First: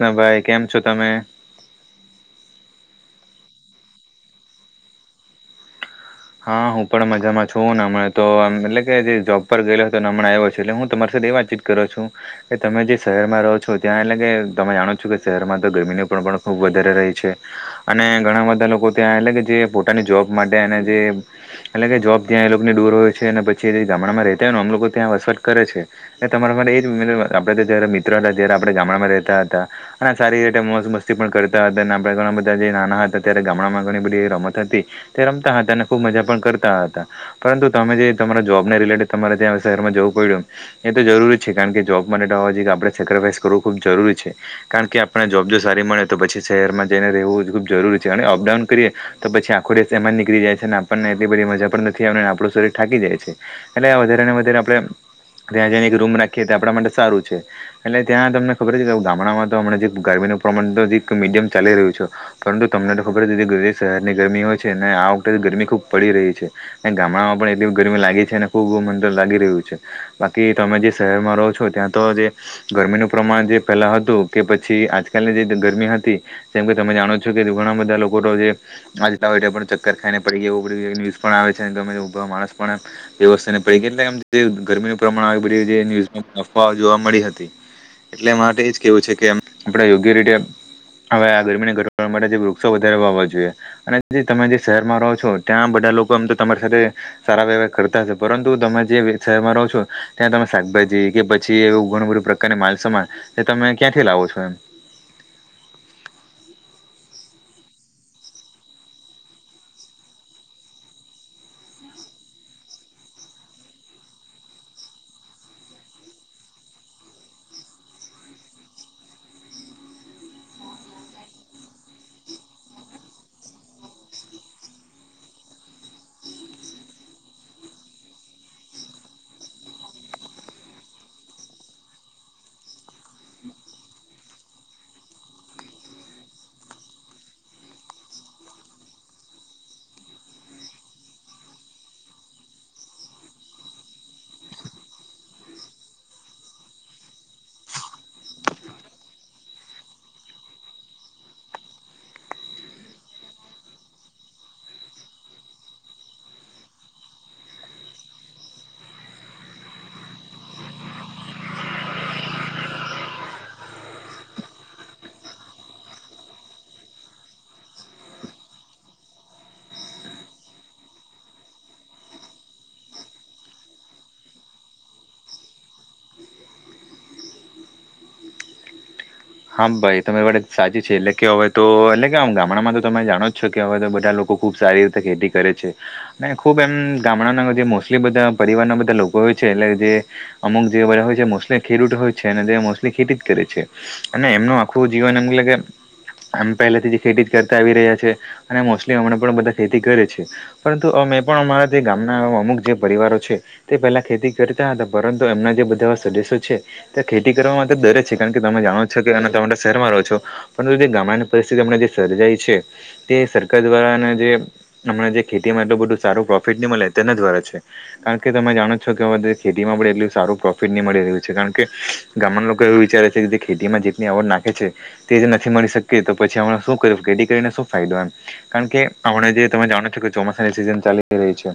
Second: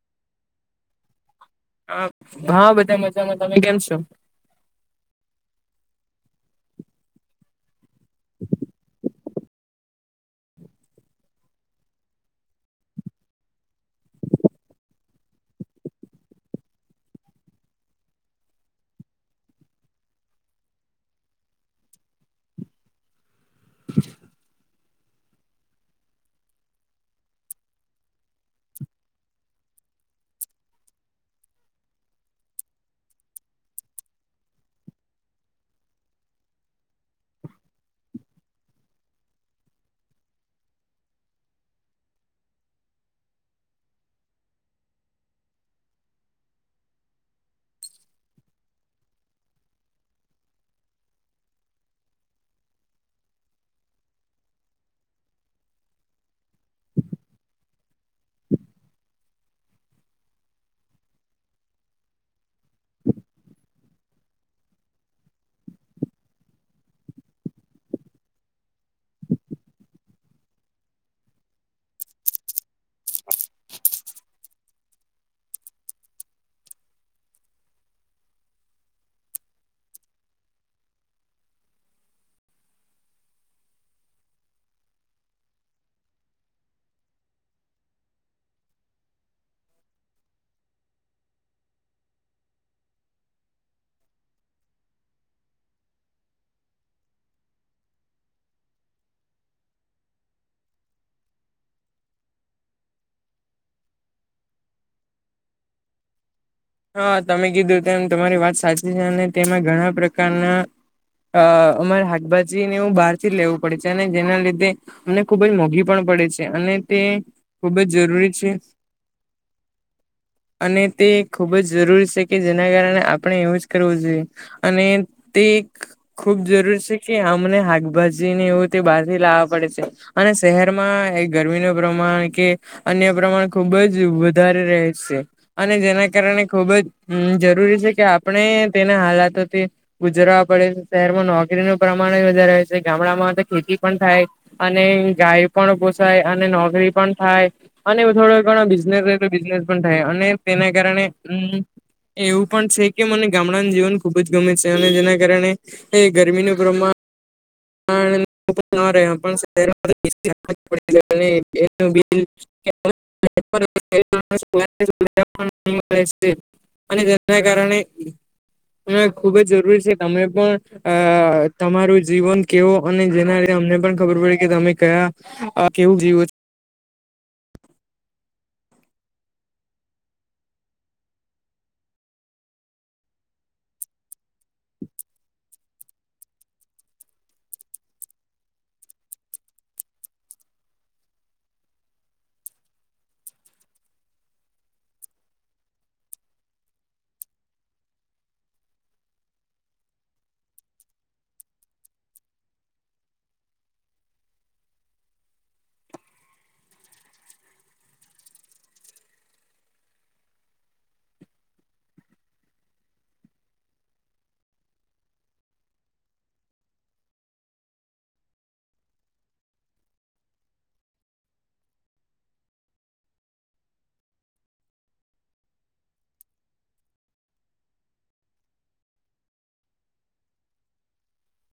ના ભાઈ કેમ છો તમે? હ હા બધા મજામાં તમે કેમ છો?? હા હું પણ મજામાં છું, ને હમં તોમ એટલે કે જે જોબ ઉપર ગયેલા હતો અને હમણાં આવ્યો છે. એટલે હું તમારી સાથે એ વાત ચીત કર્યો છું. એ તમે જે શહેરમાં રહો છો ત્યાં એટલે કે તમે જાણો છો કે શહેરમાં તો ગરમીનું પણ ખબ વધારે રહી છે, અને ઘણા બધા લોકો ત્યાં એટ કે જે પોતાની જોબ માટે તે એટલે કે જોબ ત્યાં એ લોકો ને દૂર હોય છે અને પછી એ ગામડામાં ર રહેતા હોય ને આમ લોકો ત્યાં વસવાટ કરે છે. તમારા માટેરે એ આપડે તો જયારે મિત્રો હતા જય્યારે આપ ગામડામાં રહેતા હતા. અને સારી રીતે મસ્ત મસ્તી પણ કરતા હતા અને આપણા ઘણા બધા જે નાના હતા ત્યારે ગામડામાં ઘણી બધી રમત હતી. તે રમતા હતા અને ખુબ મજા પણ કરતા હતા. પરંતુ તમે જે તમારા જોબને રિલેટેડ તમારે ત્યાં શહેરમાં જવું પડ્યું. એ તો જરૂરી છે કારણ કે જોબ માટેવા જ આપણે સેક્રિફાઈસ કરવું ખુબ જરૂરી છે. કારણ કે આપણે જોબ જો સારી મળે તો પછી શહેરમાં જઈને રહેવું ખૂબ જરૂરી છે અને અપડાઉન કરીએ. તો પછી આખું એમાંની નીકી જાય છે અને આપણને એટલી બધી મજા પણ નથી આવ આપણું શરીર થાકી જાય છે, એટલે વધારે ને વધારે આપડણે ત્યાં જને એક રૂમ રાખીએ્યા આપણા માટે સારું છે. એટલે ત્યાં તમને ખબર છે કે ગામડામાં તો હમ ગરમીનું પ્રમાણ મીડિયમ ચાલી રહ્યું છે. પરંતુ તમને તો ખબર શહેરની ગરમી હોય છે ને આ વખતે ગરમી ખૂબ પડી રહી છે. ગામડામાં પણ એટલી ગરમી લાગી છે અને ખુબ મંદર લાગી રહ્યું છે, બાકી તમે જે શહેરમાં રહો છો ત્યાં તો જે ગરમીનું પ્રમાણ જે ફેલા હતું કે પછી આજકાલની જે ગરમી હતી. જેમ કે તમે જાણો છો કે ઘણા બધા લોકો તો જે, આજ હોય. કરખાઈને પડી ગ એવું બધ ન્યઝ પણ આવે છે ગમેા માણસ પણ વ્યવસ્થા પ ગરમીનું પ્રમાણ બધ અફ જોવા મળી હતી. એટલે એ માટે એજ કેવું છે કે આપણે યોગ્ય રીતે હવે આ ગરમીને ઘટાડવા માટે જે વૃક્ષો વધારે વાવા જોઈએ, અને તમે જે શહેરમાં રહો છો ત્યાં બધા લોકો એમ તો તમારી સાથે સારા વવ કરતા હશે પરંતુ તમે જે શહેરમાં રહો છો, ત્યાં તમે શાકભાજી કે પછી એવું ઘણું બધું અને માલ સમાન, એ તમે ક્યાંથી લાવો છો એમ? હા તમે કીધું તેમ તમારી વાત સાચી છે અને તેમાં ઘણા પ્રકારના. અ અમારે શાકભાજી ને એવું બહાર થી જ લેવું પડે છે અને જેના લીધે. અનેમને ખુબ જ મોંઘી પણ પડે છે અને તે ખૂબ જ જરૂરી છે. [inaudible] અને તે ખૂબ જ જરૂરી છે કે જેના કારણે આપણે એવું જ કરવું જોઈએ, અને તે એક ખુબ જરૂર છે કે અમને શાકભાજીને એવું તે બહાર લાવવા પડે છે. અને શહેરમાં ગરમીનું પ્રમાણ કે અન્ય પ્રમાણ ખુબ જ વધારે રહે છે, અને તે ના કારણે ખુબ જ જરૂરી છે કે આપણે તેના હાલાતોથી ગુજરાવા પડે છે, શહેરમાં નોકરીનું પ્રમાણ જ વધારે હોય છે, ગામડામાં તો ખેતી પણ થાય. અને ગાય પણ પોસાય અને નોકરી પણ થાય. અને થોડો ઘણા બિઝનેસ હોય તો બિઝનેસ પણ થાય અને તેના કારણે એવું પણ છે કે મને ગામડાનું જીવન ખુબ જ ગમે છે અને જેના કારણે એ ગરમીનું પ્રમાણ [unintelligible] [unintelligible] [unintelligible] અને તેના કારણે ખુબ જ જરૂરી છે, તમે પણ અ તમારું જીવન કેવો અને જેના લીધે અમને પણ ખબર પડે કે તમે કયા અ કેવું જીવો છો? હા ભાઈ તમારી આ વાત સાચી છે એટલે કે અવે તો એટલે કે એમ ગામડામાં તો તમે જાણો જ છો કે અવે તો બધા લોકો ખુબ સારી રીતે ખેતી કરે છે. અને ખુબ એમ ગામડાના જે મોસ્ટલી બધા પરિવારના બધા લોકો હોય છે એટલે જે અમુક જે બધા હોય છે, મોસ્લી ખેડૂત હોય છે અને તે મોસ્લી ખેતી જ કરે છે. અને એમનું આખું જીવન એટલે કે આમ પહેલાથી જે ખેતી જ કરતા આવી રહ્યા છે, અને મોસ્ટલી અમણાં પણ બધા ખેતી કરે છે. પરંતુ અમે પણ અમારા જે ગામના અમુક જે પરિવારો છે. તે પેલા ખેતી કરતા હતા, પરંતુ એમના જે બધા સદસ્યો છે. તે ખેતી કરવા માટે ડરે છે. કારણ કે તમે જાણો જ છો. કે તમે તો શહેરમાં રહો છો, પરંતુ જે ગામડાની પરિસ્થિતિ અમના જે સર્જાય છે. તે સરકાર દ્વારા અને જે અમણાં જે ખેતીમાં એટલ બધું સારું પ્રોફિટ ની મળે તેના દ્વારા છે. કારણ કે તમે જાણો છો કે અવે તો ખેતીમાં પણ એટલું સારું પ્રોફિટ ની મળી રહ્યું છે કારણ કે ગામડાના લોકો એવું વિચારે છે કે ખેતીમાં જેટલી આવક નાખે છે, તે જે નથી મળી શકતી તો પછી અમણાં શું કર ખેતી કરીને શું ફાયદો એમ. કારણ કે અમણાં જે તમે જાણો છો કે ચોમાસાની સિઝન ચાલ રહી છે.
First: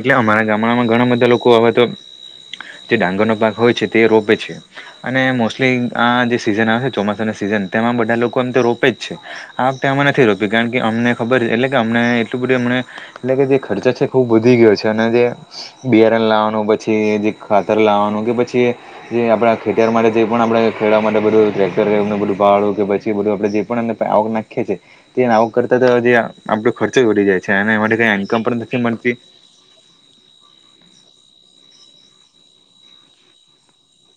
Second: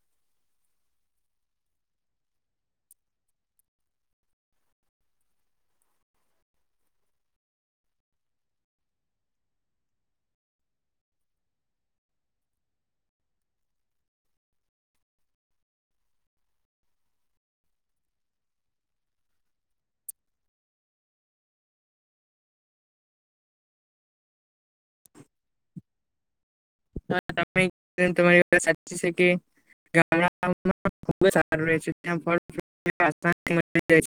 એટલે અમારા ગામડામાં ઘણા બધા લોકો અવે તો જે ડાંગરનો પાક હોય છે તે રોપે છે, અને મોસ્ટલી આ જે સીઝન આવે છે ચોમાસાના સિઝન તેમાં બધા લોકો એમ તો રોપે જ છે. આવકતે અમે નથી રોપ્યું કારણ કે અમને ખબર એટલે કે અમને એટલું બધું અમણે એટલે કે જે ખર્ચા છે ખુબ વધી ગયો છે અને જે બિયારણ લાવાનું પછી જે ખાતર લાવાનું કે પછી જે આપડા ખેતર માટે જે પણ આપણે ખેડવા માટે બધું ટ્રેક્ટરો એમને બધું ભાડું કે પછી બધું આપડે જે પણ આવક નાખીએ છે. તે આવક કરતા તો જે આપડો ખર્ચો જ વધી જાય છે અને એમાંથી કઈ ઇન્કમ તમારી પણ વાત નથી સાચી છે મળતી. કે [inaudible] ગામડાઓમાં ખુબ સારું રહે છે. ત્યાં [unintelligible]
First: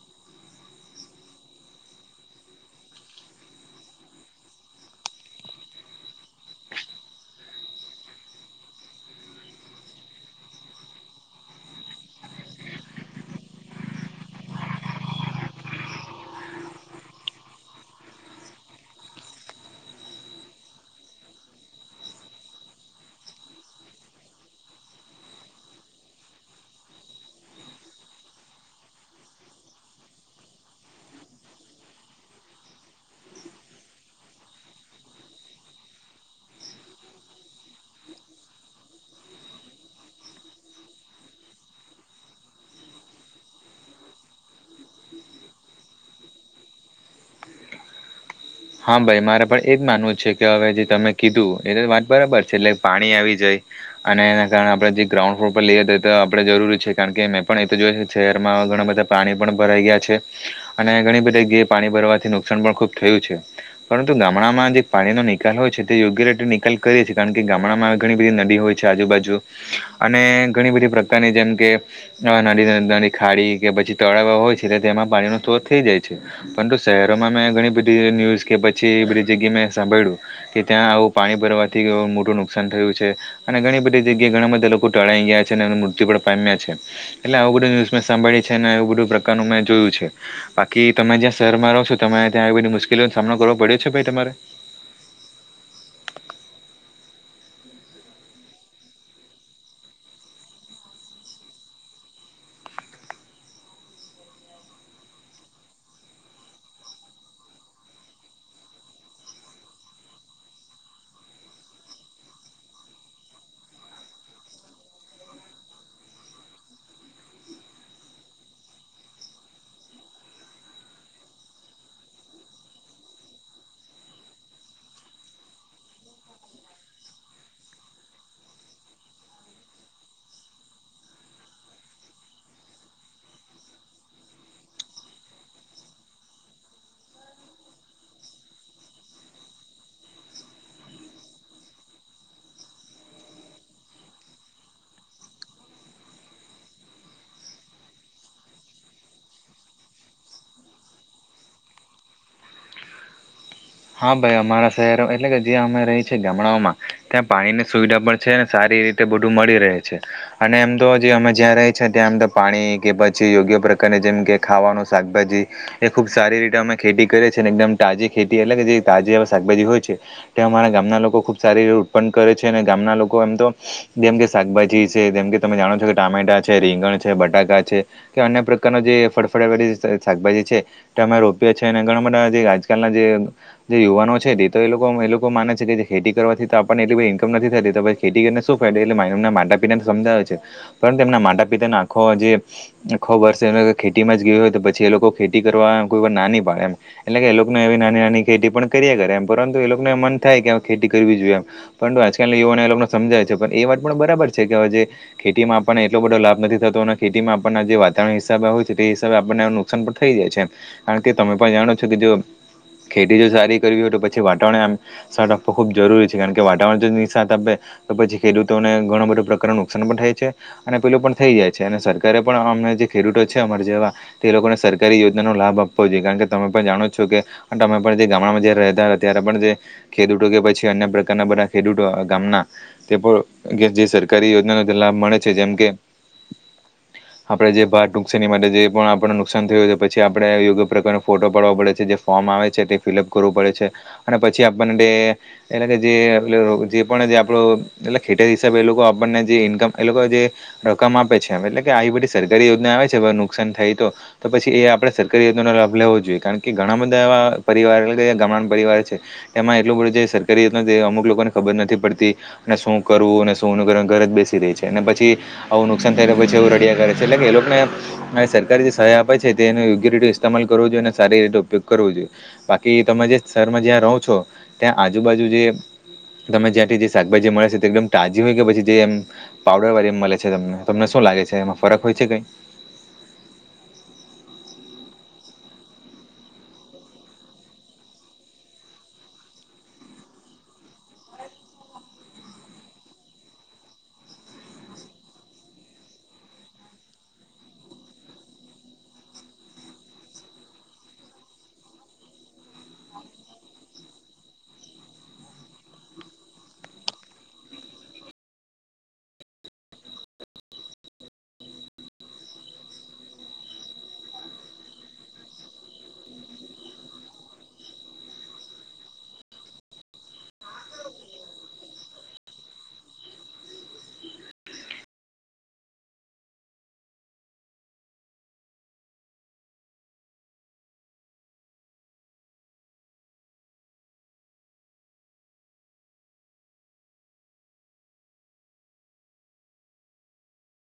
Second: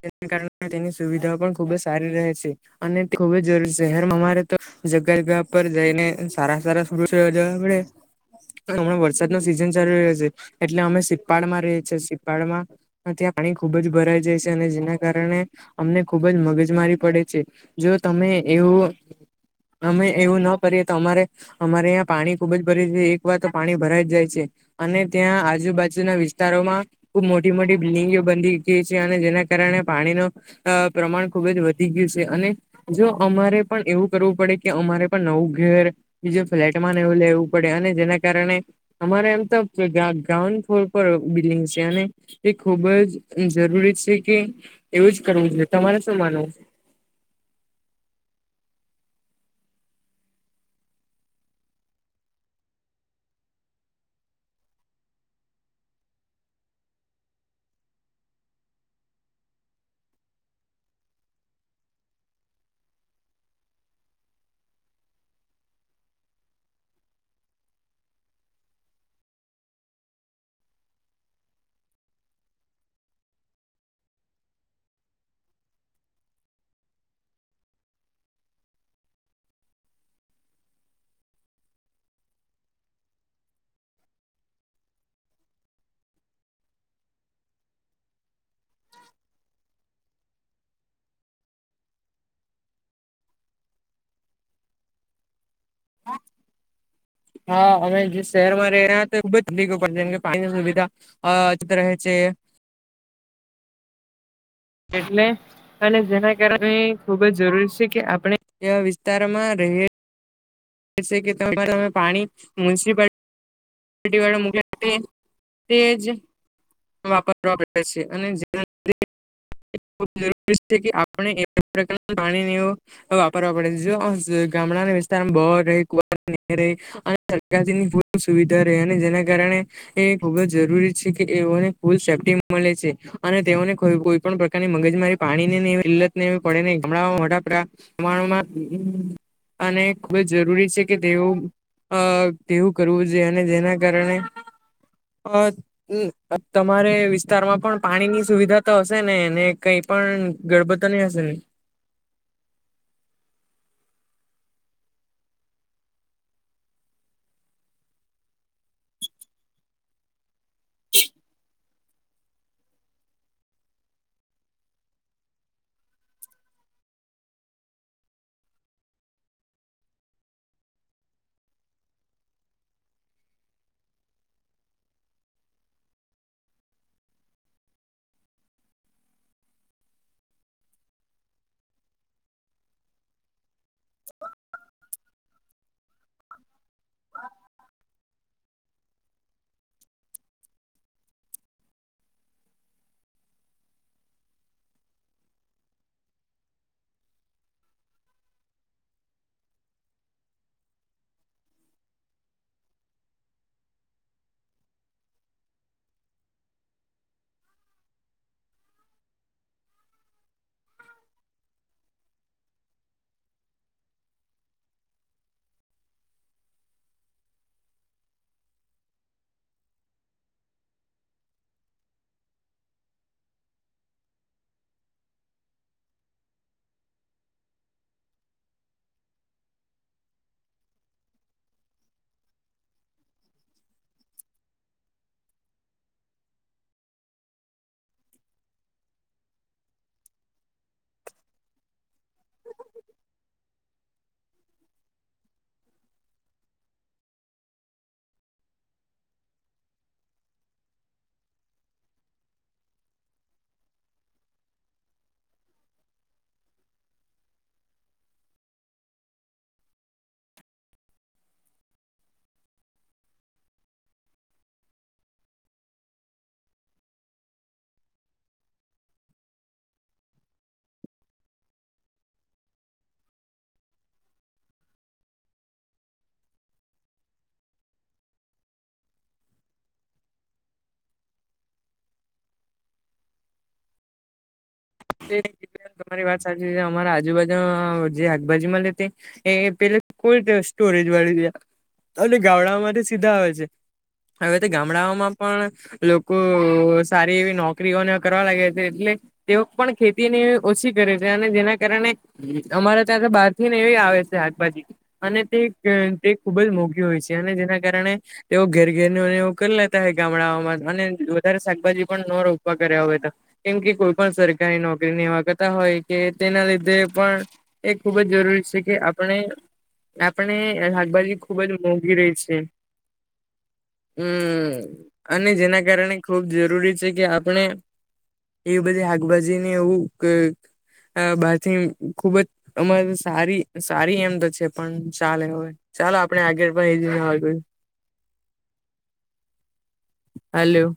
જેના કારણે તેની સુવિધાઓ પણ ખુબ જ સારી રહે છે. અને તે ખુબ જ જરૂરી છે, શહેરમાં અમારે તો જગ્યા જગ્યા પર જઈને સારા સારા [unintelligible] પડે. અમણાં વરસાદનો સીઝન ચાલુ રહ્યો છે, એટલે અમે સિપાળમાં રહીએ છીએ, સીપાળમાં ત્યાં પાણી ખુબ જ ભરાઈ જાય છે અને જેના કારણે અમને ખુબ જ મગજ મારી પડે છે, જો તમે એવું અમે એવું ન કરીએ તો અમારે. અમારે અહીંયા પાણી ખુબ જ ભરાય જાય એક વાર તો પાણી ભરાય જ જાય છે. અને ત્યાં આજુબાજુના વિસ્તારોમાં. ખુબ મોટી મોટી બિલ્ડિંગો બંધી ગઈ છે અને જેના કારણે પાણીનો અ પ્રમાણ ખુબ જ વધી ગયું છે અને જો અમારે પણ એવું કરવું પડે કે અમારે પણ નવું ઘેર. બીજું ફ્લેટમાંને એવું લેવું પડે અને જેના કારણે. અમારે એમ તો ગ્રાઉન્ડ ફ્લોર પર બિલ્ડિંગ છે અને. એ ખુબ જ જરૂરી છે કે એવું જ કરવું જોઈએ તમારે શું માનવું? હા ભાઈ મારે પણ એ જ માનવું છે કે હવે જે તમે કીધું એ તો વાત બરાબર છે એટલે પાણી આવી જાય. અને એના કારણે આપણે જે ગ્રાઉન્ડ ફ્લોર પર લઈએ તો તો આપણે જરૂરી છે કારણ કે મેં પણ એ તો જોય શહેરમાં ઘણા બધા પાણી પણ ભરાઈ ગયા છે, અને ઘણી બધી જગ્યાએ પાણી ભરવાથી નુકસાન પણ ખુબ થયું છે. પરંતુ ગામડામાં જે પાણીનોો નિકાલ હોય છે તે યોગ્ય રીતે નિકાલ કરીએી કારણ કે ગામડામાં ઘણી બધી નદી હોય. છે આજુબાજુ, અને ઘણી બધી પ્રકારની જેમ કે નદી ન ખાડી કે પછી તળાવ હોય છે તેમાં પાણીનો સ્ત્રોત થઈ જાય છે. પરંતુ શહેરોમાં મેં ઘણી બધી ન્યુઝ કે પછી બધી જગ્યા મેં સાંભળ્યું. કે ત્યાં આવું પાણી ભરવાથી મોટું નુકસાન થયું છે. અને ઘણી બધી જગ્યા ઘણા બધા લોકો ટળાઈ ગયા છે અને એ મૃત્યુ પણ પામ્યા છે. એટલે આવું બધું ન્યુઝ મેં સાંભળી છે ને એવું બધું પ્રકારનું મેં જોયું છે. બાકી તમે જ્યાં શહેરમાં રહો છો તમે ત્યાં એ બધી મુશ્કેલીઓ નનો સામનો કરવો પડ્યો છે ભાઈ તમારે? હા અમે જે શહેરમાં રહે્યા હતા તો એ બ જ પડ જેમ કે પાણીની સુવિધા. હ જ રહે છે. એટલે? અને જેના કારણે ખુબ જ જરૂરી છે કે આપણે એવા વિસ્તારમાં રહી. કે તમે પાણી, મ્યુનસપ મોક તેજ. વાપરવા પડે છે અને જે [unintelligible] જરૂરી છે કે આપણે એ પ્રકાર પાણી [unintelligible] હ વાપરવા પડે ગામડા વિસ્તારમાં બ ર કુ ની રેય. અને સરકારની પૂ સુવિધા રહે અને જેના કારણે એ ખૂબ જ જરૂરી છે કે એઓને ફૂલ સેફ્ટી મળે છે, અને તેઓને કો પણ પ્રકારની મગજ મારી પાણી નેઈલત ને એવી પડે નહીં હમં વડાપ તમારોમાં હ [unintelligible] અને ખૂબ જ જરૂરી છે કે તેવું અ તેવું કરવું અને જેના કારણે હમ તમારે વિસ્તારમાં પણ પાણીની સુવિધા તો હશે ને ને કઈ પણ ગરબતા નહી હશે ને? હા ભાઈ અમારા શહેરો એટલે કે જ્યાં અમે રહી છીએ ગામડાઓમાં, ત્યાં પાણીની સુવિધા પણ છે સારી રીતે બધું મળી રહે છે. અને એમ તો જે અમે જ્યાં રહી છે ત્યાં આમ તો પાણી કે પછી યોગ્ય પ્રકારારે જેમ કે ખાવાનું શાકભાજી. એ ખુબ સારી રીતે અમાં ખેતી કરે છે ને એકદમ તાજી ખેતી અલગ જે તાજી એ શાકભાજી હોય છે. તે અમારા ગામના લોકો ખૂબ સારી રીતે ઉત્પન્ન કરે છે અને ગામના લોકો એમ તો જેમ કે શાકભાજી છે જેમ કે તમે જાણો છો કે ટામેટા છે રીંગણ છે બટાકા છે. કે અન્ય પ્રકારનો જે ફળફડ વાળ શાકભાજી છે. તે અમે રોપએ છીએ અને ઘણા બધા જે આજકાલના જે જે યુવાનો છે તો એ લોકો એ લોકો માને છે કે ખેતી કરવાથી તો આપણને એટલી બધી ઈન્કમ નથી થતી તોછ ખેતી કરીને શું ફાયદો એટલે મા એના માતા પિતાને સમજાવે છે, પરંતુ એમના માતા પિતાને આખો જે ખોબ હર્ષ એ ખેતીમાં જ ગવી હોય તો પછી એ લોકો ખેતી કરવા કોઈ વાર ના નહી પાડે એમ. એટલે કે એ લોકોને એવી નાની નાની ખેતી પણ કરીએ કરે એમ પરંતુ એ લોકોને એ મન થાય કે ખેતી કરવી જોઈએ એમ. પરંતુ આજકાલ યુવાને એ લોકોને સમજાય છે પણ એ વાત પણ બરાબર છે કે હવે જે ખેતીમાં આપણનેટલો બધો લાભ નથી થતો અને ખેતી આપણને જે વાતાવરણ હિસાબે હોય છે તે હિસાબ આપણને પણ થઈ જાય છે, કારણ કે તમે પણ જાણો છો કે જો ખેતી જો સારી કરવી હોય તો પછી વાતાવરણ આમ સા આપવું ખૂબ જરૂરી છે, કારણ કે વાતાવરણની સાત આપે તો પછી ખેડૂતોને ઘણા બધા પ્રકારનું નુકસાન પણ થાય છે. અને પેલું પણ થઈ જાય છે અને સરકારે પણ અમ જે ખેડૂતો છે અમાર જેવા. તે લોકોને સરકારી યોજનાનોો લાભ આપવો જોઈએ કારણ કે તમે પણ જાણો છો કે તમે પણ જે ગામડામાં જારે રહેતા હતા ત્યારે પણ જે ખેડૂતો કે પછી અન્ય પ્રકારના બધા ખેડૂતો ગામના. તે પ ક જે સરકારી યોજનાનો ત લાભ મળે છે, જેમ કે આપડણે જે ભાત નુકસાની માટે જે પણ આપડને નુકસાન થીયું છે, પછી આપડણે યોગ્ય પ્રકારનો ફોટો પાડવો પડે છે. જે ફોમ આવે છે, તે ફિલઅપ કરવું પડે છે અને પછી આપણને તે એનેકે જે અલુ જે પણ જે આપડુ એટલે ખેટે હિસાબે એ લોકો આપણને જે ઇન્કમ એ લોકો જે રકમ આપે છે એમ એટલે કે, આયી બધી સરકારી યોજના આવે છે, નુકસાન થાય તો. તો પછી એ આપણે સરકારી યોનાનો લાભ લેવો જોઈએ, કારણ કે ઘણા બ તવા પરિવાર એલે કે ગમણાન પરિવાર છે. એમાં એટલું બડું જે સરકારી યોજના ત અમુક લોકોને ખબર નથી પડતી. અને શું કરવું અને શું નકર ઘરજ બેસી રય છે અને પછી આવુ નુકસાન થઈ ને પછી એવુ રડિયા કરે છે એટલે એ લોકને હવે સરકારે જે સહાય આપે છે, તેનું યોગ્ય રીટે ઇસ્તેમાલ કરવું જોઈએ ને સારી રીતે ઉપયોગ કરવું જોઈએ. બાકી તમે જે શરમાં જ્યાં રહો છો, ત્યાં આજુબાજુ જે તમે જ્યાથી જે શાકભાજી મળે છે, તે એકદમ ટાજી ઓય કે પછી જે એમ પાવડર વાલી એમ મલે છે તમને. તમને શું લાગે છે, એમા ફરક હોય છે કઈ? [unintelligible] તમારી વાત સાચી સે, અમારા આજુબાજુ જે હાકભાજી મલે તે એ પેલ કોલ્ડ સ્ટોરેજ વાળી જે ગામડામાં સીધા આવે છે. અવે ત ગામડાઓમાં પણ લોકો સારી એવી નોકરીઓન કરવા લાગે છે એટલે તેઓ પણ ખેતીને ઓસી કરે છે અને જેના કારણે અમારે ત્યાં તો બાર થી ને એવી આવે સે હાકભાજી. અને તે ક તે ખુબ જ મોઘી હોય સે અને જેના કારણે એવું ઘેર ઘેર ને એવું કરી લેતા હોય, ગામડાઓમાં અને વધારે શાકભાજી પણ ન રોપા કર્યા હોય તો. કેમ કે કોઈ પણ સરકારી નોકરી ન એવા કતા હોય કે તેના લીધે પણ એ ખૂબ જ જરૂરી સે, કે આપણે આપણે એ હાકભાજી ખુબ જ મોંઘી રહે છે. હમ્મ અને જેના કારણે ખુબ જરૂરી છે કે, આપણે એવી બધી હાકભાજીને એવું ગ અ બાથી ખુબ જ અમારે તો સારી સારી એમ તો છે, પણ ચાલે હવે. ચાલો આપળે આગળ પહી [unintelligible] હાલ્યો.